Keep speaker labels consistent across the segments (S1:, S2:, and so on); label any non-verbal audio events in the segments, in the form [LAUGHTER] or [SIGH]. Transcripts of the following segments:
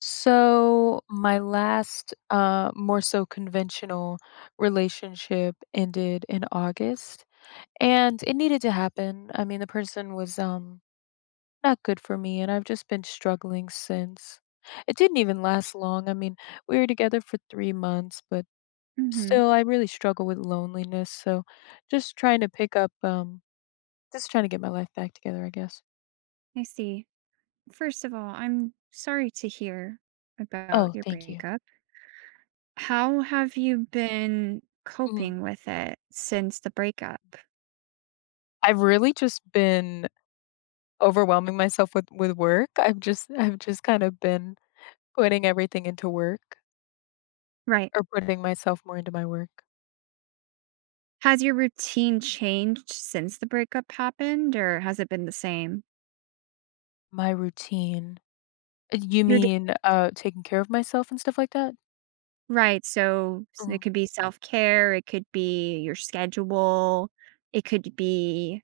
S1: So my last more so conventional relationship ended in August, and it needed to happen. I mean, the person was not good for me, and I've just been struggling since. It didn't even last long. I mean, we were together for 3 months, but
S2: Mm-hmm.
S1: still I really struggle with loneliness. So just trying to pick up, just trying to get my life back together, I guess.
S2: I see. First of all, I'm sorry to hear about
S1: Oh,
S2: your
S1: thank you.
S2: breakup. How have you been
S1: Mhm.
S2: coping with it since the breakup?
S1: I've really just been overwhelming myself with work. I've just kind of been putting everything into work,
S2: Right.
S1: or putting myself more into my work.
S2: Has your routine changed since the breakup happened, or has it been the same?
S1: My routine. You
S2: Your da-
S1: mean, taking care of myself and stuff like that?
S2: right. So it
S1: Mhm,
S2: could be self care, it could be your schedule, it could be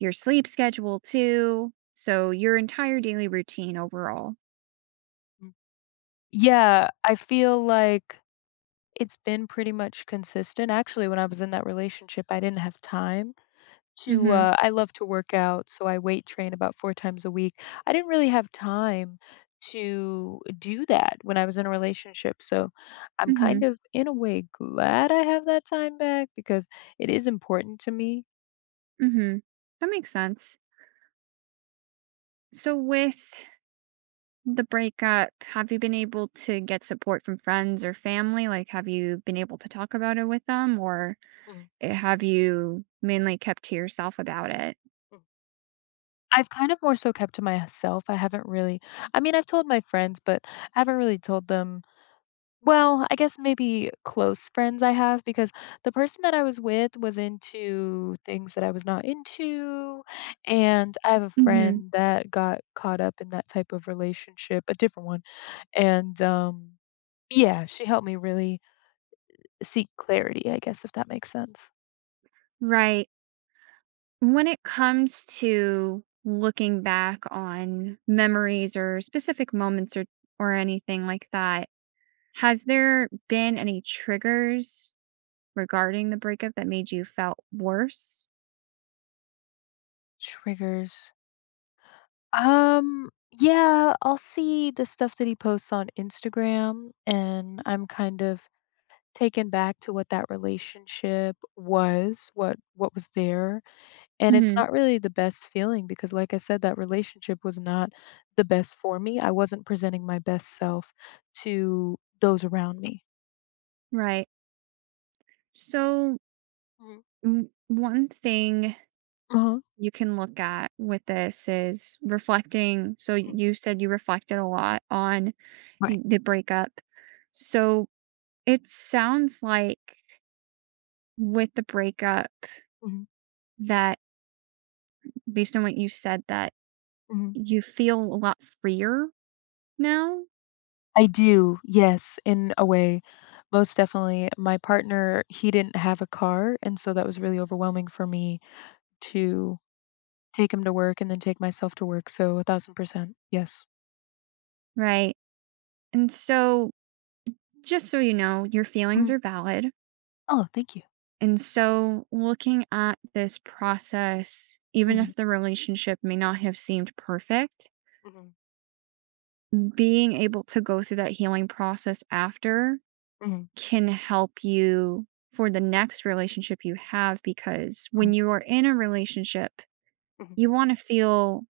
S2: your sleep schedule too. So your entire daily routine overall.
S1: mm. Yeah, I feel like it's been pretty much consistent. Actually, when I was in that relationship, I didn't have time
S2: Mm
S1: to
S2: hmm.
S1: I love to work out, so I weight train about 4 times a week. I didn't really have time to do that when I was in a relationship, so I'm
S2: Mm hmm.
S1: kind of, in a way, glad I have that time back because it is important to me.
S2: Mhm. That makes sense. So with the breakup, have you been able to get support from friends or family? Like, have you been able to talk about it with them, or
S1: Mhm,
S2: have you mainly kept to yourself about it?
S1: mm. I've kind of more so kept to myself. I haven't really I mean, I've told my friends, but I haven't really told them. Well, I guess maybe close friends I have, because the person that I was with was into things that I was not into, and I have a
S2: Mhm.
S1: friend that got caught up in that type of relationship, a different one, and, yeah, she helped me really seek clarity, I guess, if that makes sense.
S2: Right. When it comes to looking back on memories or specific moments, or anything like that, has there
S1: Mm.
S2: been any triggers regarding the breakup that made you felt worse?
S1: Triggers. Um, yeah, I'll see the stuff that he posts on Instagram, and I'm kind of taken back to what that relationship was, what was there, and it's
S2: Mhm.
S1: not really the best feeling, because like I said, that relationship was not the best for me. I wasn't presenting my best self to those around me.
S2: Right. So,
S1: Mhm.
S2: one thing
S1: Uh-huh.
S2: you can look at with this is reflecting. So,
S1: Mm.
S2: you said you reflected a lot on
S1: Right.
S2: the breakup. So, it sounds like with the breakup
S1: Mhm.
S2: that, based on what you said, that
S1: Mhm.
S2: you feel a lot freer now,
S1: I do, yes, in a way. Most definitely. My partner, he didn't have a car, and so that was really overwhelming for me to take him to work and then take myself to work. So 1000%. Yes.
S2: right? And so, just so you know, your feelings
S1: Mhm.
S2: are valid.
S1: Oh, thank you.
S2: And so, looking at this process, even
S1: Mhm,
S2: if the relationship may not have seemed perfect,
S1: mhm,
S2: being able to go through that healing process after
S1: mhm,
S2: can help you for the next relationship you have, because when
S1: mhm,
S2: you are in a relationship,
S1: mhm,
S2: you want to feel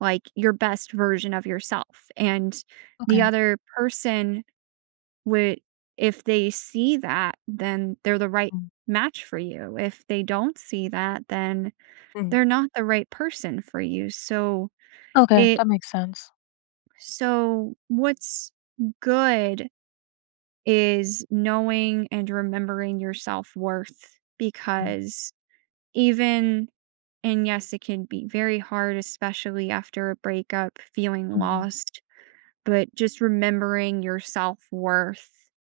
S2: like your best version of yourself. And the
S1: okay,
S2: other person would, if they see that, then they're the right
S1: mhm,
S2: match for you. If they don't see that, then
S1: mhm.
S2: they're not the right person for you.
S1: Okay,
S2: It,
S1: that makes sense.
S2: so what's good is knowing and remembering your self-worth,
S1: Mhm,
S2: because even and yes, it can be very hard, especially after a breakup, feeling
S1: mhm,
S2: lost, but just remembering your self-worth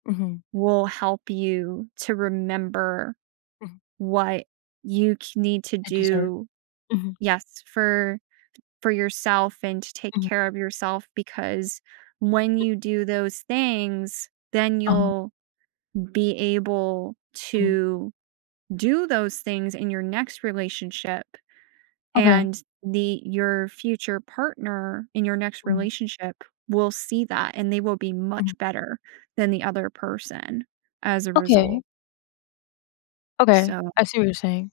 S1: mhm,
S2: will help you to remember
S1: mhm.
S2: what you need to
S1: A dessert.
S2: do.
S1: Mhm,
S2: Yes, for yourself, and to take
S1: mhm,
S2: care of yourself, because when you do those things, then
S1: uh-huh,
S2: you'll be able
S1: mhm,
S2: to do those things in your next relationship,
S1: okay,
S2: and the your future partner in your next
S1: mhm,
S2: relationship will see that, and they will be
S1: mhm.
S2: much better than the other person as a result.
S1: Okay. Okay,
S2: So,
S1: I see what you're saying.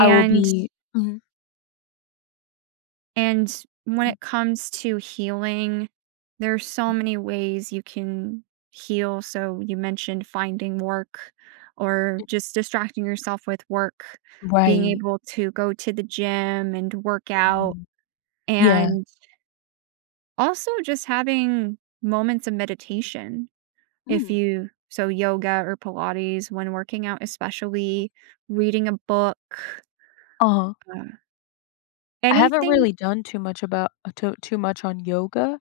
S1: I will be. Mhm.
S2: and when it comes to healing, there's so many ways you can heal. So, you mentioned finding work, or just distracting yourself with work, being
S1: Right.
S2: able to go to the gym and work out,
S1: Mhm. Yeah.
S2: and also just having moments of meditation, if
S1: Mm.
S2: you so yoga or Pilates when working out, especially reading a book,
S1: Uh-huh.
S2: uh,
S1: I haven't
S2: anything,
S1: really done too much about too much on yoga,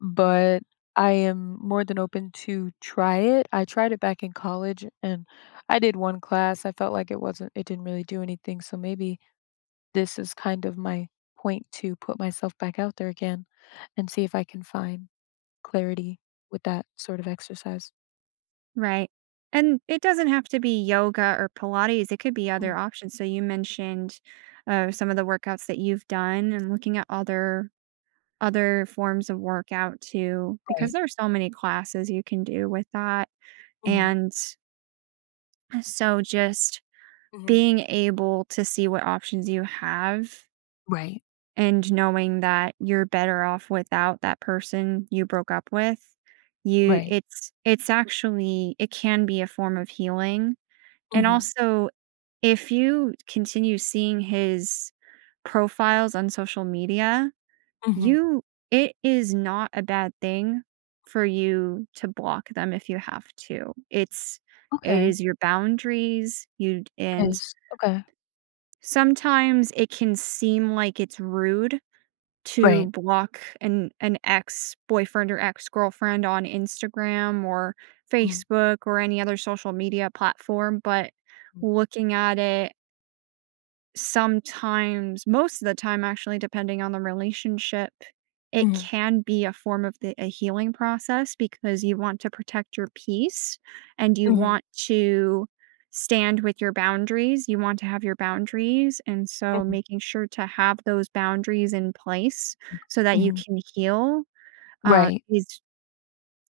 S1: but I am more than open to try it. I tried it back in college and I did one class. I felt like it didn't really do anything, so maybe this is kind of my point to put myself back out there again and see if I can find clarity with that sort of exercise.
S2: right? And it doesn't have to be yoga or Pilates, it could be
S1: Mm.
S2: other options. So you mentioned some of the workouts that you've done, and looking at other forms of workout too, because
S1: Right.
S2: there are so many classes you can do with that,
S1: Mhm.
S2: and so just
S1: Mhm.
S2: being able to see what options you have,
S1: Right.
S2: and knowing that you're better off without that person you broke up with, you
S1: Right.
S2: it's actually, it can be a form of healing. And
S1: Mhm.
S2: also, if you continue seeing his profiles on social media,
S1: Mhm.
S2: you it is not a bad thing for you to block them if you have to. It
S1: Okay.
S2: is your boundaries. You and
S1: It is. Okay.
S2: Sometimes it can seem like it's rude to
S1: Right.
S2: block an ex-boyfriend or ex-girlfriend on Instagram or
S1: Mhm.
S2: Facebook or any other social media platform, but looking at it, sometimes, most of the time, actually, depending on the relationship, it
S1: Mhm.
S2: can be a form of the a healing process, because you want to protect your peace and you
S1: Mhm.
S2: want to stand with your boundaries. You want to have your boundaries, and so
S1: Mhm,
S2: making sure to have those boundaries in place so that you
S1: mhm.
S2: can heal,
S1: Right.
S2: is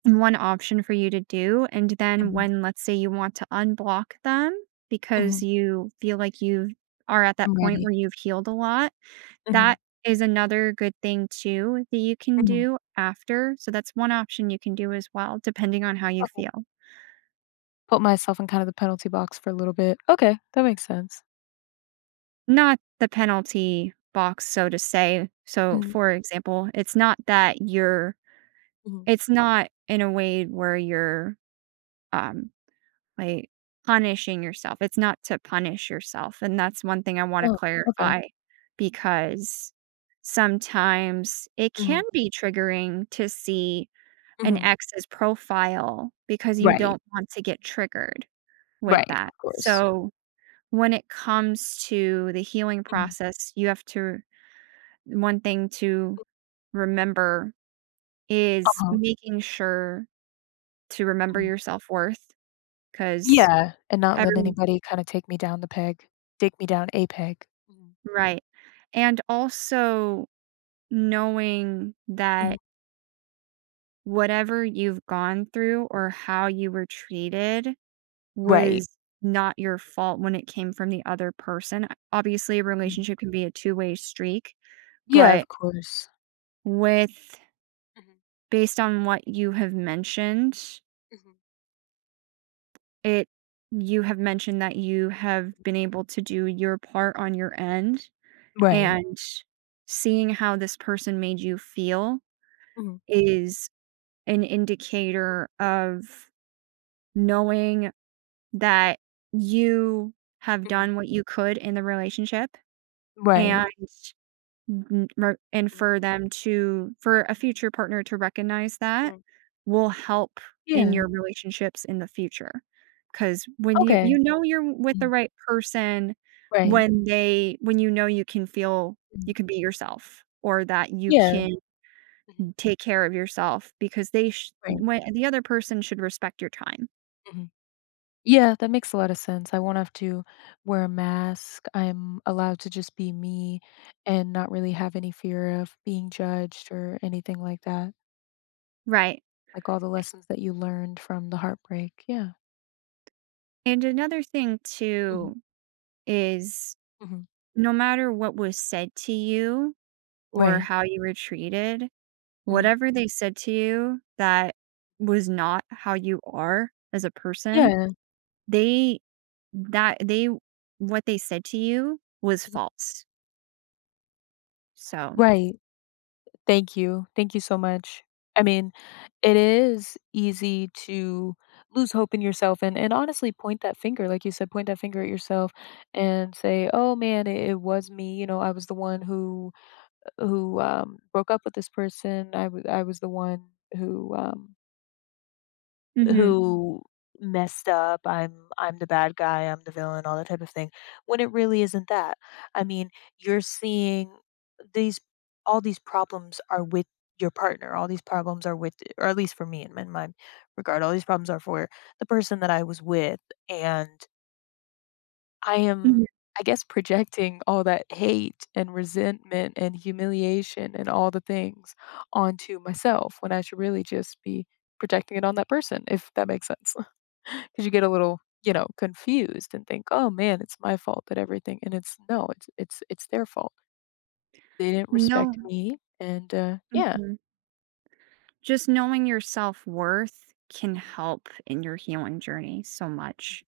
S2: one option for you to do. And then
S1: Mhm,
S2: when, let's say, you want to unblock them because
S1: mhm.
S2: you feel like you are at that
S1: I'm
S2: point
S1: ready.
S2: where you've healed a lot,
S1: Mhm,
S2: that is another good thing too that you can
S1: mhm.
S2: do after. So that's one option you can do as well, depending on how you
S1: Okay.
S2: feel.
S1: Put myself in kind of the penalty box for a little bit. Okay, that makes sense.
S2: Not the penalty box, so to say. So,
S1: Mhm,
S2: for example, it's not that you're,
S1: mhm.
S2: it's not in a way where you're, um, like, punishing yourself. It's not to punish yourself, and that's one thing I wanna
S1: Oh, okay.
S2: clarify, because sometimes it can
S1: Mhm,
S2: be triggering to see an
S1: mhm.
S2: ex's profile, because you
S1: Right,
S2: don't want to get triggered with
S1: right,
S2: that.
S1: of course.
S2: So, when it comes to the healing
S1: Mhm,
S2: process, you have to one thing to remember is
S1: uh-huh,
S2: making sure to remember
S1: mhm.
S2: your self-worth worth because
S1: Yeah, and not let
S2: everyone
S1: anybody kinda take me down the peg dig me down a peg. Mhm,
S2: Right. And also knowing that
S1: mhm.
S2: whatever you've gone through or how you were treated
S1: Right.
S2: was not your fault when it came from the other person. Obviously, a
S1: Mhm.
S2: relationship can be a two-way streak,
S1: Yeah, of
S2: but
S1: course.
S2: with
S1: Mhm,
S2: based on what you have mentioned,
S1: mhm.
S2: it you have mentioned that you have been able to do your part on your end,
S1: Right.
S2: and seeing how this person made you feel
S1: Mhm,
S2: is an indicator of knowing that you have
S1: mhm.
S2: done what you could in the relationship
S1: Right.
S2: and n- mer- and
S1: Mhm,
S2: for them to for a future partner to recognize that
S1: mhm.
S2: will help in
S1: Yeah.
S2: your relationships in the future, because when you
S1: Okay.
S2: you know you're with the
S1: Mhm.
S2: right person,
S1: Right.
S2: when they when you know
S1: Mhm.
S2: you can be yourself or that you
S1: Yeah.
S2: can
S1: Mhm.
S2: take care of yourself, because they sh-
S1: Right.
S2: when yeah, the other person should respect your time.
S1: Mhm. Yeah, that makes a lot of sense. I won't have to wear a mask. I'm allowed to just be me and not really have any fear of being judged or anything like that.
S2: Right.
S1: Like all the lessons that you learned from the heartbreak. Yeah.
S2: And another thing
S1: Mhm.
S2: too is,
S1: Mhm.
S2: no matter what was said to you or
S1: Right.
S2: how you were treated,
S1: Mhm.
S2: whatever they said to you that was not how you are as a person.
S1: Yeah.
S2: They that they What they said to you was
S1: Mhm.
S2: false. So,
S1: Right. Thank you. Thank you so much. I mean, it is easy to lose hope in yourself and, honestly point that finger, like you said, point that finger at yourself and say, "Oh man, it was me." You know, I was the one who broke up with this person. I was the one who um,
S2: mhm,
S1: who messed up. I'm the bad guy, I'm the villain, all that type of thing, when it really isn't that. I mean, you're seeing these all these problems are with your partner. All these problems are with, or at least for me, in my regard, all these problems are for the person that I was with, and I am,
S2: mhm.
S1: I guess, projecting all that hate and resentment and humiliation and all the things onto myself, when I should really just be projecting it on that person, if that makes sense. [LAUGHS] Because you get a little, you know, confused and think, "Oh man, it's my fault that everything," and it's no, it's it's their fault. They didn't
S2: No,
S1: respect me, and yeah.
S2: mhm. Just knowing your self-worth can
S1: Mhm.
S2: help in your healing journey so much.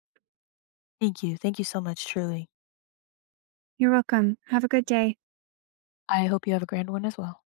S1: Thank you. Thank you so much, truly.
S2: You're welcome. Have a good day.
S1: I hope you have a grand one as well.